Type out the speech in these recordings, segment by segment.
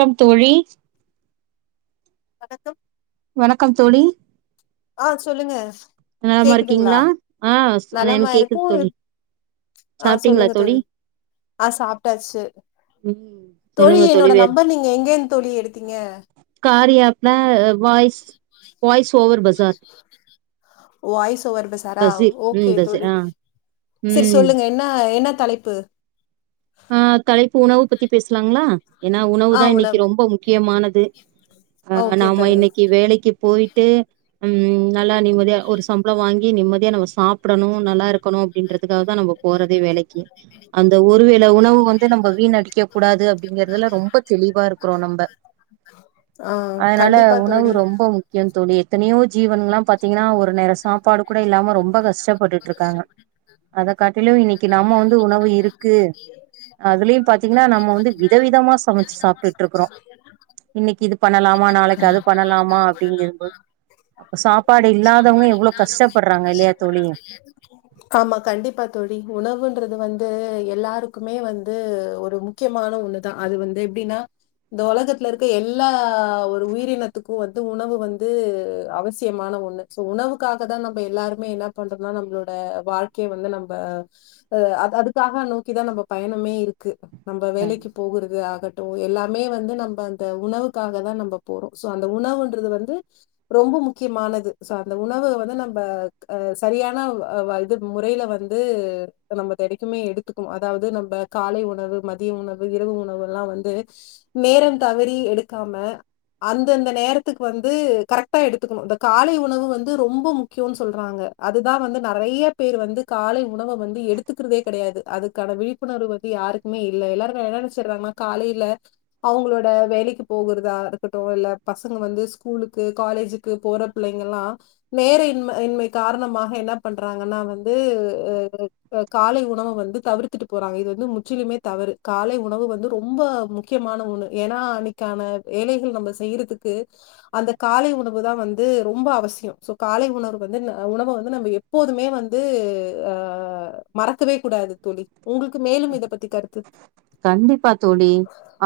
Come தோழி வணக்கம் வணக்கம் தோழி ஆ சொல்லுங்க நலமா கேக்குதுங்ளா இருக்கீங்களா ஆ ஸ்- நலமா எனக்கு கேக்குது இருக்கு தோழி ரித் ஆ சொல்லுங்க தோழி ஆ சாப்ட்டாச்சு ம் தோழி என்னோட நம்பர் நீங்க எங்கேர்ந்து தோழி எடுத்தீங்க கார்யா ஆப்ல வாய்ஸ் வாய்ஸ் ஓவர் பசார் வாய்ஸ் ஓவர் பசாரா பசீர் ம் ஓகே பசீர் தோழி ஆ செரி ம் சொல்லுங்க என்ன என்ன தலைப்பு ஆ தலைப்பு உணவு பத்தி பேசலாங்களா ஏன்னா உணவு தா இன்னிக்கி ரொம்ப மு க்கியமானது அ ஓகே நாம தோழி இன்னக்கி வேலைக்கு போயிட்டு ம் நல்லா நிம்மதியா ஒரு சம்பளோ வாங்கி நிம்மதியா நம்ம சாப்படணு நல்லா இருக்கணு அப்டின்றதுக்காக தா நம்ப போறதே வேலைக்கி அந்த ஒரு வே இந்த உணவு வந்து நம்ப வீண் அடிக்க கூடாது அப்டிங்கறதுல ரொம்ப தெளிவா இருக்கறோ நம்ப ஆ அதனால கண்டிப்பா உணவு தோழி ரொம் ப முக்கியோ தோழி எத்தனையோ ஜீவன்ல்லா பாத்திங்கன்னா ஒரு நேரோ சாப்பாடு கூட இல்லாம ரொம்ப கஷ்டப்பட்டுட்டுருக்காங்க அத காட்டிலு இன்னிக்கி நம்ம வந்து உணவு இருக்கு அதுலயு பாத்திங்கன்னா நம்ம வந்து வித விதமா சமைச்சு சாப்ட்டுட்ருக்கறோ இன்னிக்கி இது பண்ணலாமா நாளைக்கு அது பண்ணலாமா அப்டிங்கறபோது இப்ப சாப்பாடு இல்லாதவங்க எவ்ளோ கஷ்ட்டப்படுறாங்க கஷ்டப்படுறாங்க இல்லயா தோழி ஆமா கண்டிப்பா தோழி உணவுன்றது வந்து எல்லாருக்குமே வந்து ஒரு மு க்கியமான ஒண்ணுதா அது வந்து எப்டின்னா இந்த ஒலகத்துல இருக்க எல்லா ஒரு உயிரினத்துக்கு வந்து உணவு வந்து அவசியமான ஒண்ணு சோ உணவுக்காக தா நம்ம எல்லாருமே என்ன பண்றோன்னா நம்பளோட வாழ்க்கைய வந்து நம்ப அ அது அதுக்காக நோக்கிதா நம்ப பயணமே இருக்கு நம்ப வேலைக்கு போகுறது ஆக ட்டுஎல்லாமே வந்து நம்ப அந்த உணவுக்காக தா நம்ப போறோ சோ அந்த உணவுன்றது வந்து ரொம்ப முக்கியமானது சோ அந்த உணவு வந்து நம்ப க சரியான வ வ இது முறையில வந்து நம்ம தெடைக்குமே எடுத் [unintelligible] அதாவ்து நம்ப காலை உணவு மதிய உணவு இரவு உணவு எல்லா வந்து நேரம் தவறி எடுக்காம அந்தந்த நேரத்துக்கு வந்து கரக்ட்டா எடுத்துக்கணு இந்த காலை உணவு வந்து ரொம்ப முக்கியோன் சொல்றாங்க அதுதா வந்து நறைய பேர் வந்து காலை உணவ வந்து எடுத்துக்கறதே கெடையாது அதுக்கான விழிப் புணர்வு வந்து யாருக்குமே இல்ல எல்லாருக்கு என்ன நெனச்சர்றாங்கன்னா காலையில அவுங்களோட வேலைக்கு போகுறதா இருக்கட்டு இல்ல பசங்க வந்து ஸ்கூலுக்கு காலேஜ் க்கு போற பிள்ளைங்கல்லா நேர இன்ம இன்மை காரணமாக என்ன பண்றாங்கன்னா வந்து உ உ காலை உணவ வந்து தவிர்த்துட்டு போறாங்க இது வந்து முற்றிலுமே தவறு காலை உணவு வந்து ரொம்ப முக்கியமான ஒன்னு ஏன்னா அதுக்கான வேலைகள் நம்ம செய்யறதுக்கு அந்த காலை உணவு தா வந்து ரொம்ப அவசியோ சோ காலை உணவு வந்து உணவ வந்து நம்ப எப்போதுமே வந்து ஆ மறக்கவே கூடாது தோழி உங்களுக்கு மேலும் இத பத்தி கருத்து கண்டிப்பா தோழி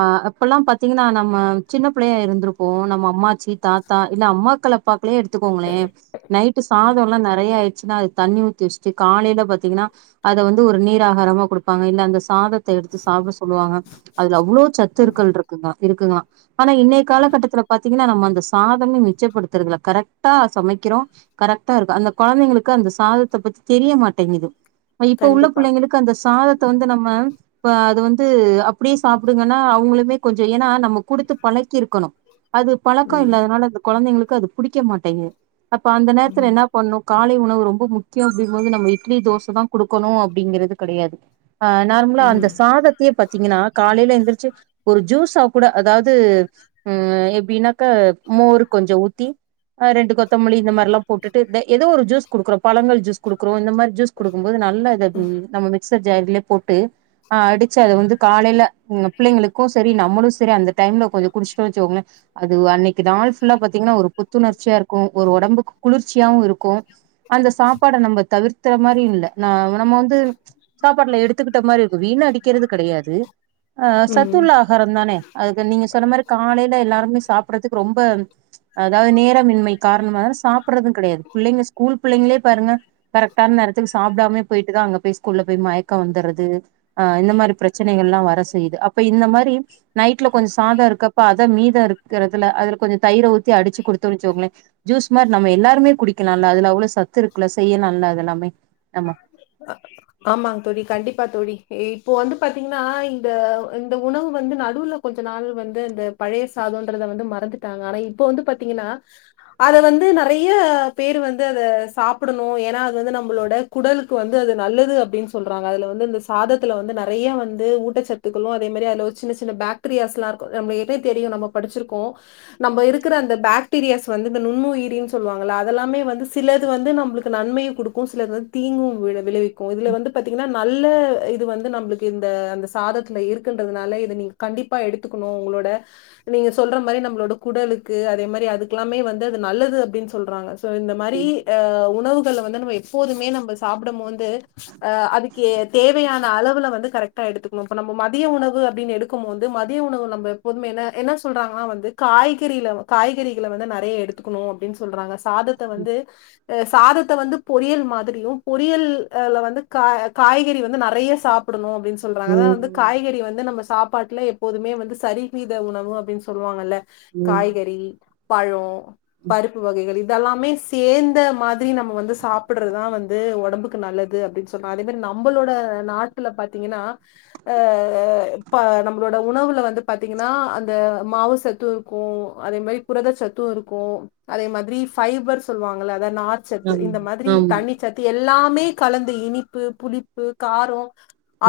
ஆ அப்பல்லா பாத்தீங்கன்னா நம்ம சின்ன பிள்ளையா இருந்திருப்போ நம்ம அம்மாச்சி தாத்தா இல்ல அம்மாக்கள பாக்லே எடுத்துக்கோங்களே நைட்டு சாதோல்லா நெறைய ஆயிருச்சுன்னா அது தண்ணி ஊத் திஸ்ட்டு காலையில பாத்தீங்கன்னா அத வந்து ஒரு நீராகாரமா குடுப்பாங்க இல்ல அந்த சாதத் எடுத்து சாப்ட சொல்லுவாங்க அதுல அவ்ளோ ஆமா. சத்துருக்கள் இருக்குதா இருக்குங்கலா ஆனா இன்னை காலகட்டத்தில பாத்தீங்கன்னா நம்ம வந்து சாதாமு மிச்சப்படுத்துறதுல கரைட்டா சமைக்கிறோ கரெக்ட்டா இருக்கு அந்த கொழந்தைங்களுக்கு அந்த சாதத்த பத்தி தெரிய மாட்டிங்குது இப்ப உள்ள கண்டிப்பா புள்ளைங்களுக்கு அந்த சாதத்த வந்து நம்ம இப்ப அது வந்து அப்டியே சாப்புடுங்கன்னா அவங்களுமே கொஞ்ச ஏன்னா நம்ம குடுத்து பழக்கிருக்கணு அது பழக்கம் ம் இல்லாதனால அந்த கெழந்தைங்களுக்கு அது புடிக்க மாட்டேங்குது அப்ப அந்த ம் நேரத்துல என்ன பண்ணு காலை உணவு ரொம்ப முக்கியம் அப்டிம்போது நம்ம இட்லி தோச தா குடுக்கணு அப்டிங்கிறது கெடையாது ஆ நார்மலா அந்த ம் சாதத்தையே பாத்தீங்கன்னா காலையில எந்திருச்சு ஒரு ஜூஸா கூட அதாவது ம் எப்டின்னாக்கா மோர் கொஞ்ச ஊத்தி ஆ ரெண்டு கொத்தமல்லி இந்த மாரி எல்லா போட்டுட்டு எதோ ஒரு ஜூஸ் குடுக்குறோ பழங்கள் ஜூஸ் குடுக்குறோ இந்த மாரி ஜூஸ் குடுக்கும்போது நல்லா இத ம் நம்ம மிக்சர் ஜார்லே போட்டு ஆ அடிச்சு அது வந்து காலையில பிள்ளைங்களுக்கு சரி நம்மளு சரி அந்த டைம்ல கொஞ்ச குடிச்சிட்டோ வச்சுகங்களே அது அன்னைக்கு நாள் ஃபுல்லா பாத்தீங்கன்னா ஒரு புத்துணர்ச்சியா இருக்கு ஒரு ஒடம்புக்கு குளிர்ச்சியாவு இருக்கு அந்த சாப்பாட நம்ம தவிர்க்கிற மாரி இல்ல ந நம்ம வந்து சாப்பாட்டுல எடுத்துக்கிட்ட மாரி வீண் அடிக்கிறது கிடையாது அ ம். சத்துல்ல ஆகாரம் தான அதுக்கு நீங்க சொன்ன மாரி காலையில எல்லாருமே சாப்பட்றதுக்கு ரொம்ப அதாவது நேரமின்மை காரணமாக சாப்பட்றது கிடையாது பிள்ளைங்க ஸ்கூல் பிள்ளைங்களே பாருங்க கரெக்டான நேரத்துக்கு சாப்டாமே போயிட்டு தா அங்க போய் ஸ்கூல்ல போய்ட்டு மயக்கோ வந்தறது ஆ இந்த மாரி பிரச்சனைகல்லா வர செய்யுது அப்ப இந்த மாரி நைட்ல கொஞ்ச சாதோ இருக்கப்ப அத மீதம் இருக்கறதுல அதுல கொஞ்ச தயிர ஊத்தி அடிச்சு குடுத்தோ வச்சுகோங்கள ஜூஸ்மார் நம்ம எல்லாருமே குடிக்கலால்ல அதுல அவ்ளோ சத்து இருக்குல செய்யலால்ல அது எல்லாமே நம்ம அம ஆமாங்க தோழி கண்டிப்பா தோழி இப்போ வந்து பாத்தீங்கன்னா இந்த இந்த உணவு வந்து நடுல கொஞ்ச நாள் வந்து அந்த பழைய சாதம்ன்றத வந்து மறந்துட்டாங்க ஆனா இப்ப வந்து பாத்தீங்கன்னா அத வந்து நெறைய பேரு வந்து அத சாப்படணு ஏன்னா அது வந்து நம்மளோட குடலுக்கு வந்து அது நல்லது அப்டின்னு சொல்றாங்க அதுல வந்து இந்த சாதத்துல வந்து நெறைய வந்து ஊட்டச்சத் துகளு அதே மாரி அதுல ஒரு சின்ன சின்ன பேக்டீரியாஸ்லா இருக்கு நம்ம இதே தெரியு நம்ம படிச்சிருக்கோ நம்ம இருக்கற அந்த பாக்டீரியாஸ் வந்து இந்த நுண்ணுயிரி சொல்லுவாங்கள அதெல்லாமே வந்து சிலது வந்து நம்மளுக்கு நன்மைையு குடுக்கு சிலது தீங்கும் வி விளைவிக்கும் இதுல வந்து பாத்தீங்கன்னா நல்ல இது வந்து நம்மளுக்கு இந்த அந்த சாதத்துல இருக் இருகுன்றதுனால இத நீங்க கண்டிப்பா எடுத்துக்கணு உங்களோட நீங்க சொல்ற மாரி நம்மளோட குடலுக்கு அதே மாரி அதுக்கெல்லாமே வந்து அது நல்லது அப்டின்னு சொல்றாங்க சோ இந்த மாரி அ உணவுகள்ல வந்து நம்ம எப்போதுமே நம்ம சாப்படும்போது ஆ அதுக்கு தேவையான அளவுல வந்து கரெக்டா எடுத்துக்கணு இப்ப நம்ம மதிய உணவு அப்டின்னு எடு எடுக்கும் போது மதிய உணவுல நம்ம எப்போதுமே என்ன என்ன சொல்றாங்கன்னா வந்து காய்கறி காய்கறிகள வந்து நெறைய எடுத் எடுத்துக்கணு அப்டின்னு சொல்றாங்க சாதத்த வந்து சாதத்த வந்து பொறியல் மாதிரியு பொறியல்ல வந்து காய்கறி வந்து நெறய சாப்டணு அப்டின் சொல்றாங்க அதா ம் வந்து காய்கறி வந்து நம்ம சாப்பாட்டுல எப்பேதுமோ சரிவீத உணவு அப்டின் சொல்லுவாங்கல்ல ம் காய்கறி பழோ பருப்பு வகைகள் இதெல்லாமே செ தேந்த மாதிரி நம்ம வந்து சாப்றதுதா வந்து ஒடம்புக்கு நல்லது அப்டின் சொன்னா அதே மாதிரி நம்மளோட நாட்டுல பாத்தீங்னா அ இப்ப நம்மளோட உணவுல வந்து பாத்தீங்னா அந்த மாவுசத்து க்கோ அதே மாரி புரத சத்து இருக்கு அதே மாதிரி ஃபைபர் சொல்லுவாங்ள அத நார் சத்து ஆமா இந்த மாதிரி தண்ணிச்சத் எல்லாமே கலந்து இனிப்பு, புளிப்பு, காரோ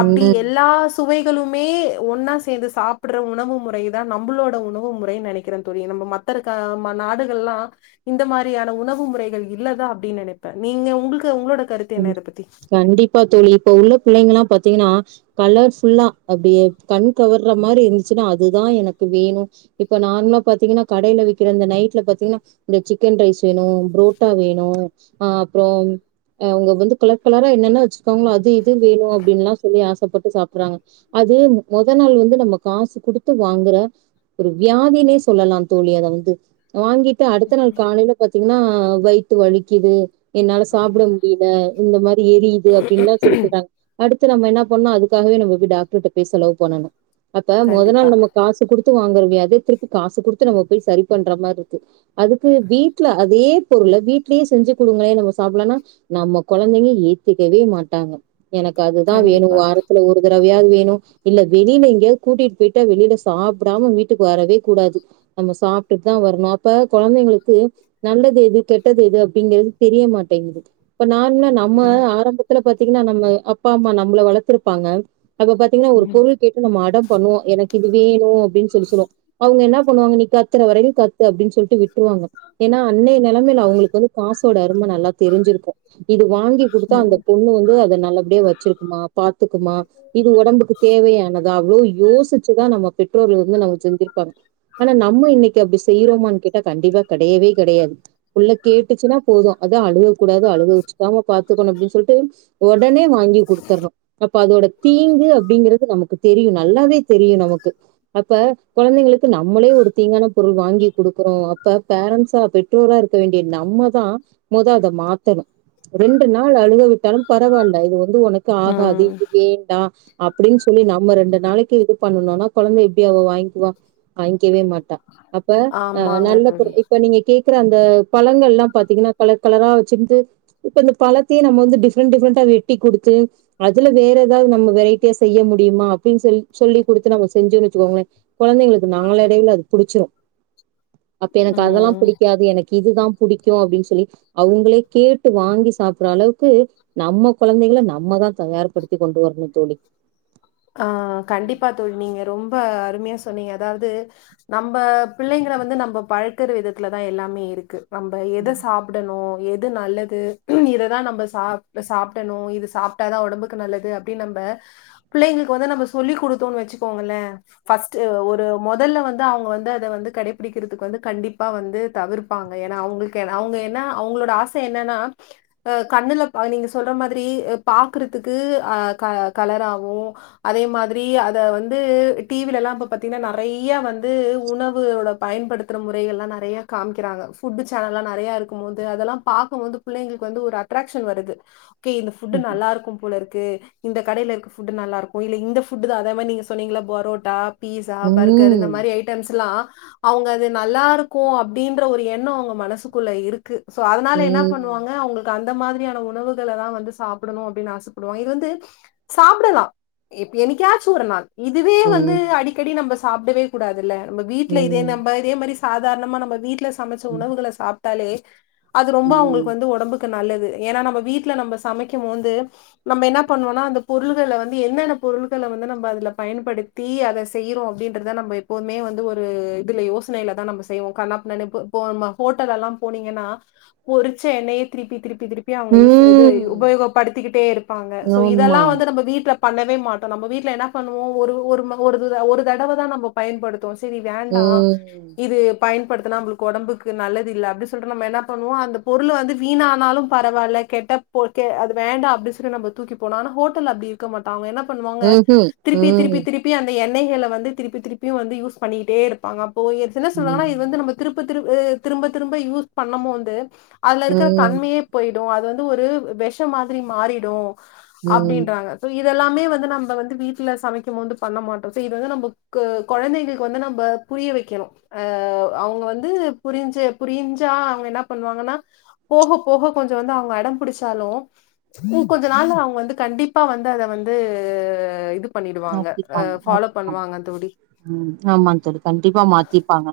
அப்டி எல்லா துவைகளுமே ஒன்னா சேந்து சாப்ட்ற உணவு முறை தா நம்மளோட உணவு முறை நெனக்கிறே தோழி நம்ம மத்த த்திருக்க நாடுகள்லா இந்த மாதிரியான உணவு முறைகள் இல்லதா அப்டின் நெனப்பே நீங்க ஒங்களுக்கு ங்க உங்களோட கருத் கண்டிப்பா தோழி இப்ப உள்ள புள்ளைங்கல்லா பாத்தீங்னா கலர்ஃபுல்லா அப்டியே கண் கவர்ற மாதிரி இருந்துச்சுன்னா அதுதா எனக்கு வேனு இப்ப நார்மலா பாத்தீங்னா கடையில விக்கிற அ இந்த நைட்ல பாத்தீங்னா இந்த சிக்கன் ரைஸ் வேனு புரோட்டா வேனு அ அப்புறோ அவுங்க வந்து கலர் கலரா என்னென்ன வெச்சிருக்காங்களோ அது இது வேனு அப்டின்னுல்லா சொல்லி ஆசப்பட்டு சாப்றாங்க அது மொத நாள் வந்து நம்ம காசு குடுத்து வாங்குற ஒரு வியாதினே சொல்லலா தோழி அத வந்து வாங்கிட்டு அடுத்த நாள் காலேல பாத்தீங்னா வயித்து வலிக்குது என்னால சாப்ட ல இந்த மாரி எரியுது அப்டின்னுல்லா சொல்லி சொல்றாங்க அடுத்து நம்ம என்ன பண்ணோ அதுக்கவே நம்ம போய் டாக்டர்கிட்ட போய் செலவு பண்ணனு அப்ப மொத கண்டிப்பா நாள் நம்ம காசு குடுத்து வாங்குறமே அதே திருப்பி காசு குடுத்து நம்ம போய் சரி பண்ற மாதிரி இருக்கு அதுக்கு வீட்ல அதே பொருள வீட்லயே செஞ்சு கொடுங்களே நம்ம சாப்லானா நம்ம கொழந்தைங்க ஏத்துக்கவே மாட்டாங்க எனக்கு அதுதா வேனு கண்டிப்பா வாரத்துல ஒரு ஒரு தடவயாது வேனு இல்ல வெளில எங்கேயோ கூட்டிட்டு போயிட்டா வெளில சாப்டாம வீட்டுக்கு வரவே கூடாது நம்ம சாப்ட்டு தா வரனு அப்ப கொழந்தைங்களுக்கு நல்லது எது கெட்டது எது அப்டிங்குறது தெரியமாட்டேங்குது இப்ப நா என்ன நம்ம ம் ஆரம்பத்துல பாத்தீங்னா நம்ம அப்பா அம்மா நம்மள வளத்துருப்பாங்க அப்ப பாத்தீங்னா ஒரு ம் பொருள் கேட்டு நம்ம அடம் பண்ணுவோ எனக்கு இது வேனு அப்டின் சொல்லி சொல்லுவோ அவுங்க என்னா பண்ணுவாங்க நீ கத்துற வரைக்கு கத்து அப்டின் சொல்ட்டு விட்ருவாங்க ஏன்னா அன்னைய நெலமையில அவுங்களுக்கு வந்து காசோட அரும நல்லா தெரிஞ்சிருக்கு இது வாங்கி குடுத்தா அந்த ம் பொண்ணு வந்து அத நல்லபடியா வெச்சிருக்குமா பாத்துக்குமா இது ஒடம்புக்கு தேவையானதா அவ்ளோ யோசிச்சுதா நம்ம பெற்றோர்கள் வந்து நமக்கு செஞ்சுருப்பாங்க ஆனா நம்ம இன்னைக்கு அப்டி செய்ரோமான் கேட்டா கண்டிப்பா கெடயவே கெடயாது புள்ள கேட்டுச்சுனா போது அது அழுக கூடாது அழுக வச்சுக்காம பாத்துக்கனு அப்டின்னு சொல்லிட்டு ஒடனே வாங்கி குடுத்தறோ அப்ப அதோட தீங்கு அப்டிங்குறது நமக்கு தெரியு நல்லாவே தெரியு நமக்கு அப்ப கொழந்தைங்களுக்கு நம்மளே ஒரு தீங்கான பொருள் வாங்கி குடுக்குறோ அப்ப பேரண்ட்ஸோ அப் ற்றோரா இருக்க வேண்டிய நம்ம தா மொத அத மாத் த்தனு ரெண்டு நாள் அழுக விட்டாலு பரவாயில்ல இது வந்து ஒனக்கு ஆகாது ம் இது வேண்டா அப்டின் சொல்லி நம்ம ரெண்டு நாளைக்கு இது பண்ணனுனா கொழந்த எப்டி அவ வாங்கிகுவா வாங்கிக்கவே மாட்டா அப்ப ஆமாங்க நல்ல தோழி பொருள் இப்ப நீங்க கேக்குற அந்த பழங்கள் எல்லா பாத்தீங்னா கலர் கலரா ந்து இப்ப இந்த பழத்தையே நம்ம வந்து டிஃப்ரெண்ட் டிஃப்ரெண்டா வெட்டி குடுத்து அதுல வேற ஏதாவது நம்ம வெரைட்டியா செய்ய முடியுமா அப்படின்னு சொி சொல்லி் குடுத்து நம்ம செஞ்சுன்னு வச்சுக்கோங்களே கொழந்தைங்களுக்கு நாளடைவுல அது புடிச்சிரு அப்ப எனக்கு அதெல்லா ம் புடிக்காது எனக்கு இதுதா புடிக்கோ அப்படின்னு சொல்லி அவங்களே கேட்டு வாங்கி சாப்பிற அளவுக்கு நம்ம கொழந்தைகள நம்ம தா தயார்படுத்தி கொண்டு வரணு தோழி ஆ கண்டிப்பா தோழி நீங்க ரொம்ப அருமையா சொன்னீங்க அதாது நம்ப பிள்ளைங்கள வந்து நம்ம பழக்கற விதத்துலதா எல்லாமே இருக்கு நம்ப எத சாப் புடனு எது நல்லது இததா நம்ப சாப்ட சாப்டனு இத சாப் புட்டதா ஒடம்புக்கு நல்லது அப்படின்னு நம்ம புள்ளைங்களுக்கு வந்து நம்ம சொல்லி் குடுத்தோன்னு வச்சுக்கோங்களே ஃபஸ்ட்டு ஒரு மொதல்ல வந்து அவுங்க வந்து அத வந்து கடைபிடிக்கிறதுக்கு வந்து கண்டிப்பா வந்து தவிர்ப் பாங்க ஏன்னா அவங்களுக்கு அவங்க ஏனா அவங்களோட ஆசை என்னன்னா அ கண்ணுல நீங்க சொல்லுற மாதிரி பாக்குறதுக்கு ஆ க கலராவு வோ அதே மாதிரி அத வந்து டிவிலல்லா இப்ப பாத்தீங்கன்னா நறைய வந்து உணவுளோட பயன்படுத்துற முறைகள்லா நறைய காமிக்கிறாங்க ஃபுட்டு சேனல்லா நறையாருக்கும் போது அதுல்லா பாக்கும்போது புள்ளைங்களுக்கு வந்து ஒரு அட்ராகஷன் வருது ஓகே இந்த ஃபுட்டு் நல்லாருக்கும் போலருக்கு இந்த கடையிலருக் ஃபு ஃபுட்டு நல்லாருக்கு இல்ல இந்த ஃபுட்டு தா அதே மாரி நீங்க சொன்னீங்கள பரோட்டா பீசா பர்கர் இந்த ம், மாதிரி ஐட்டம்ஸ்ல்லா அவுங்க அது நல்லாருக்கு அப்படியின்ற ஒரு எண்ணோ அவுங்க மனசுக்குள்ள இருக்கு சோ அதனால என்ன ம், பண்ணுவாங்க அவங்களுக் கு அந்த மாதிரியான உணவுகள தா வந்து சாப்புடணு அப்படின்னு ஆசப்படுவாங்க இது வந்து சாப்பர்லா எப் என்னைக்காச்சு ஒரு நாள் இதுவே ம், வந்து ம், அடிக்கடி நம்ம சாப்டவே கூடாதுல்ல நம்ம வீட்ல இதே ம், நம்ப இதே மாரி சாதாரணமா நம்ம வீட்ல சமைச்ச உணவுகள சாப் டாலே அது ரொம்போ அவுங்களுக்கு ம், வந்து ஒடம்புக் க்கு நல்லது ஏன்னா நம்ம வீட்ல நம்ம சமைக்கும் போது நம்ம என்ன பண்ணுவோன்னா அந்த பொருள்கள வந்து என்னென்ன பொருள்கள வந்து நம்ம அதுல பயன்படுத்தி அத செய்றோ அப்படியின்றத நம்ப எப்போவுமே வந்து ஒரு இதுல யோசனையில தா நம்போ செய்வோ கன்னாபுன்னான்னு இப் இப்போ நம்போ ஹோட்டல்லல்லா போனீங்கன்னா பொரிச்ச எண்ணெயே திருப்பி திருப்பி யே அவுங்க யூஸ் இது ம். உபயோகப்படுத்திக்கிட்டே இருப்பாங்க சோ ஆமா. இதெல்லாம் வந்து நம்ம வீட்ல பண்ணவே மாட்டோ நம்ப வீட்ல என்ன பண்ணுவோ ஒரு ஒரு ம ஒரு இத் ஒரு தடவதா நம்ம பயன்படுத் துவோ சேரி வேண்டா ம். இது பயன்படுத்தினா நம்ப்ளுக்கு ஒடம்புக்கு நல்லதுல்ல அப்டின்னு சொல்லிட்டு நம்ம என்ன பண்ணுவோ அந்த பொருளு வந்து வீணானாலு பரவால்ல கேட்டா ஓகே அது வேண்டா அப்டி சொல்லி நம்ம தூக்கி போனோ ஆனா ஹோட் டலு அப்படி இருக்க மாட்டாங்க என்ன பண்ணுவாங்க ம்ஹ்ம். திருப்பி திருப்பி ம், திருப் பி அந்த எண்ணெய்கள வந்து திருப்பி திருப்பியு வந்து யூஸ் பண்ணிட்டே இருப்பாங்க அப்போ என்ன சொல்வாங்கனா ம், இது வந்து நமக் திருப்ப திருப்ப அ திரும்ப திரும்ப யூஸ் பண்ணம்போது அதுலருக்குற ம், தன்மையே போயிடு அது வந்து ஒரு வெசஷோ மாதிரி மாறிடு அப்டின் ம். ங்க சோ இதெல்லாமே வந்து நம்ம வந்து வீட்ல சமைக்கும்போது வந்து பண்ண மாட்டோ இது வந்து நம்ம க் கொழந்தைகளுக்கு வந்து நம்ப புரிய வைக்கணு அ அவுங்க வந்து புரிஞ்சு புரிஞ்சா அவங்க என்ன பண்ணுவாங்கன்னா போக போக கொஞ்சோ வந்து அவுங்க வந்து அடம்புடிச்சாலு ம் கொஞ்சோ நாள் அவுங்க வந்து கண்டிப் அப்பா வந்து அத வந்து இது பண்ணிடுவாங்க அ மாத்திப்பாங்க, ஃபாலோ மாத்திப்பாங்க. பண்ணுவாங்க தோழி ம் ஆமா தோழி கண்டிப்பா மாத்திப்பாங்க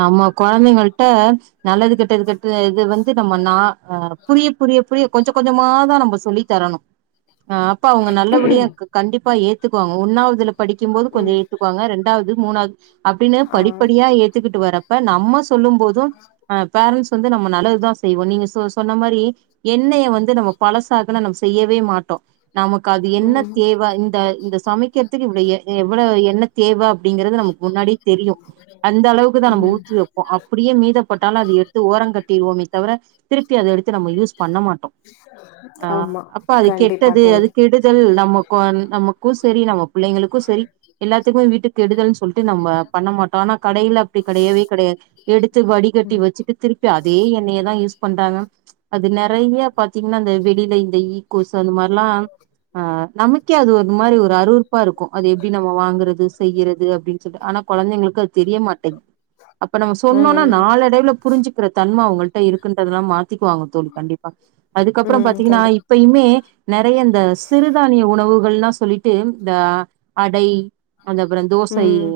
நம்ம கொழந்தைங்கள்ட்ட நல்லது கெட்டது கெட்டது இது வந்து நம்ம நா அ புரிய புரிய புரிய கொஞ்சோ கொஞ்சமாதா நம்ம சொல்லி தரணு [inaudible] ஆ அப்பா அவங்க நல்லபடியா இருக்கும் கண்டிப்பா ஏத்துக்குவாங்க ஒன்னாவதுல படிக்கும் போது கொஞ்சம் ம் ஏத்துக்குவாங்க ரெண் இரண்டாவது மூணாவது அப்டின்னு ஆ படிப்படியா ஏத்துக்கிட்டு வரப்ப நம்ம ஸ் சொல்லும் போதும் அ பேரன்ண்ட்ஸ் வந்து நம்ம நல்லதுதான் செய்வோம் நீங்க சொ சொன்ன மாரி எண்ணெய வந்து நம்ம பழசாக்கனா நம்ம செய்யவே மாட்டோம் நமக்கு அது என்ன ம் தேவ இந்த இந்த சமைக்கிறதுக்கு இப்ப எவ்ளோ என்ன தேவை அப்டிங்கிறது நமக்கு முன்னாடியே தெரியும் அந்த அளவுக்கு தான் நம்ம ம் ஊத்தி வைப்போம் அப்டியே மீதப்பட்டாலு அது எடுத்து ஓரம் கட்டிடுவோம் தவிர திருப்பி அதை எடுத்து நம்ம யூஸ் பண்ண மாட்டோம் ஆ ஆமா அப்ப அது கண்டிப்பா கெட்டது அது தோழி கெடுதல் நம்ம கொ நம்ம நமக்கும் சேரி நம்ம பிள்ளைங்களுக்கும் சேரி எல்லாத்துக்குமே வீட்டுக்கு கெடுதல்ன்னு சொல்லிட்டு நம்ம பண்ண மாட்டோம் ஆனா கடையில அப்டி கிடையவே கிடையாது எடுத்து வடிகட்டி வச் ம் வச்சுட்டு திருப்பி அதே எண்ணெயே தா யூஸ் பண்றாங்க அது நறைய பாத்தீங்கனா அந்த வெளில இந்த ஈ கொசு அது மாரிலா ஆ நமக்கே அது ஒரு ஒரு மாரி ஒரு அறுவருப்பா இருக்கும் அது எப்டி நம்ம வாங்கறது செய்யறது அப்டின்னு சொல்லி ஆனா கொழந்தைங்களுக்கு அது தெரிய மாட்டேங் அப்ப நம்ம சொன்னோனா ம் நாளடைவுல புரிஞ்சுக்கிற தன்ம அவுங்கள்ட்ட இருக்குன்றனால மாத்திக்குவாங்க தோழி கண்டிப்பா அதுக்கப்பறோ ம் பாத்தீங்கனா இப் கண்டிப்பா இப்பயுமே நெறையா இந்த சிறுதானிய உணவுகள்லா சொல்லிட்டு இந்த அடை அது அந்தப்பறோ தோசை ம்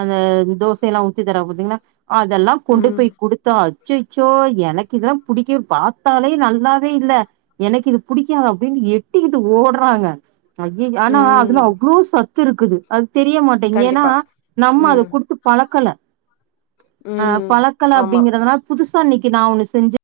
அந்த தோசயெல்லாம் ஊத்தி தராங்க பாத்தீங்ளா அதெல்லா கொண்டு ம் போய் குடுத்தா அச்சச்சோ எனக்கு இதெல்லா புடிக்க பாத்தாலே நல்லாவே இல்ல எனக்கு இது புடிக்காதா அப்டின்னு எட்டிக்கிட்டு ஓட்றாங்க ஆனா அதுல ம் அவ்ளோ சத்து இருக்குது அது தெரிய மாட்டேங் ஏனா கண்டிப்பா நம்ம அத ம் குடுத்து பழக்கல அ ம் பழக்கல ஆமா அப்டிங்கறதுனா புதுசாஇன்னிக்கி நா ஒன்னு செஞ்சு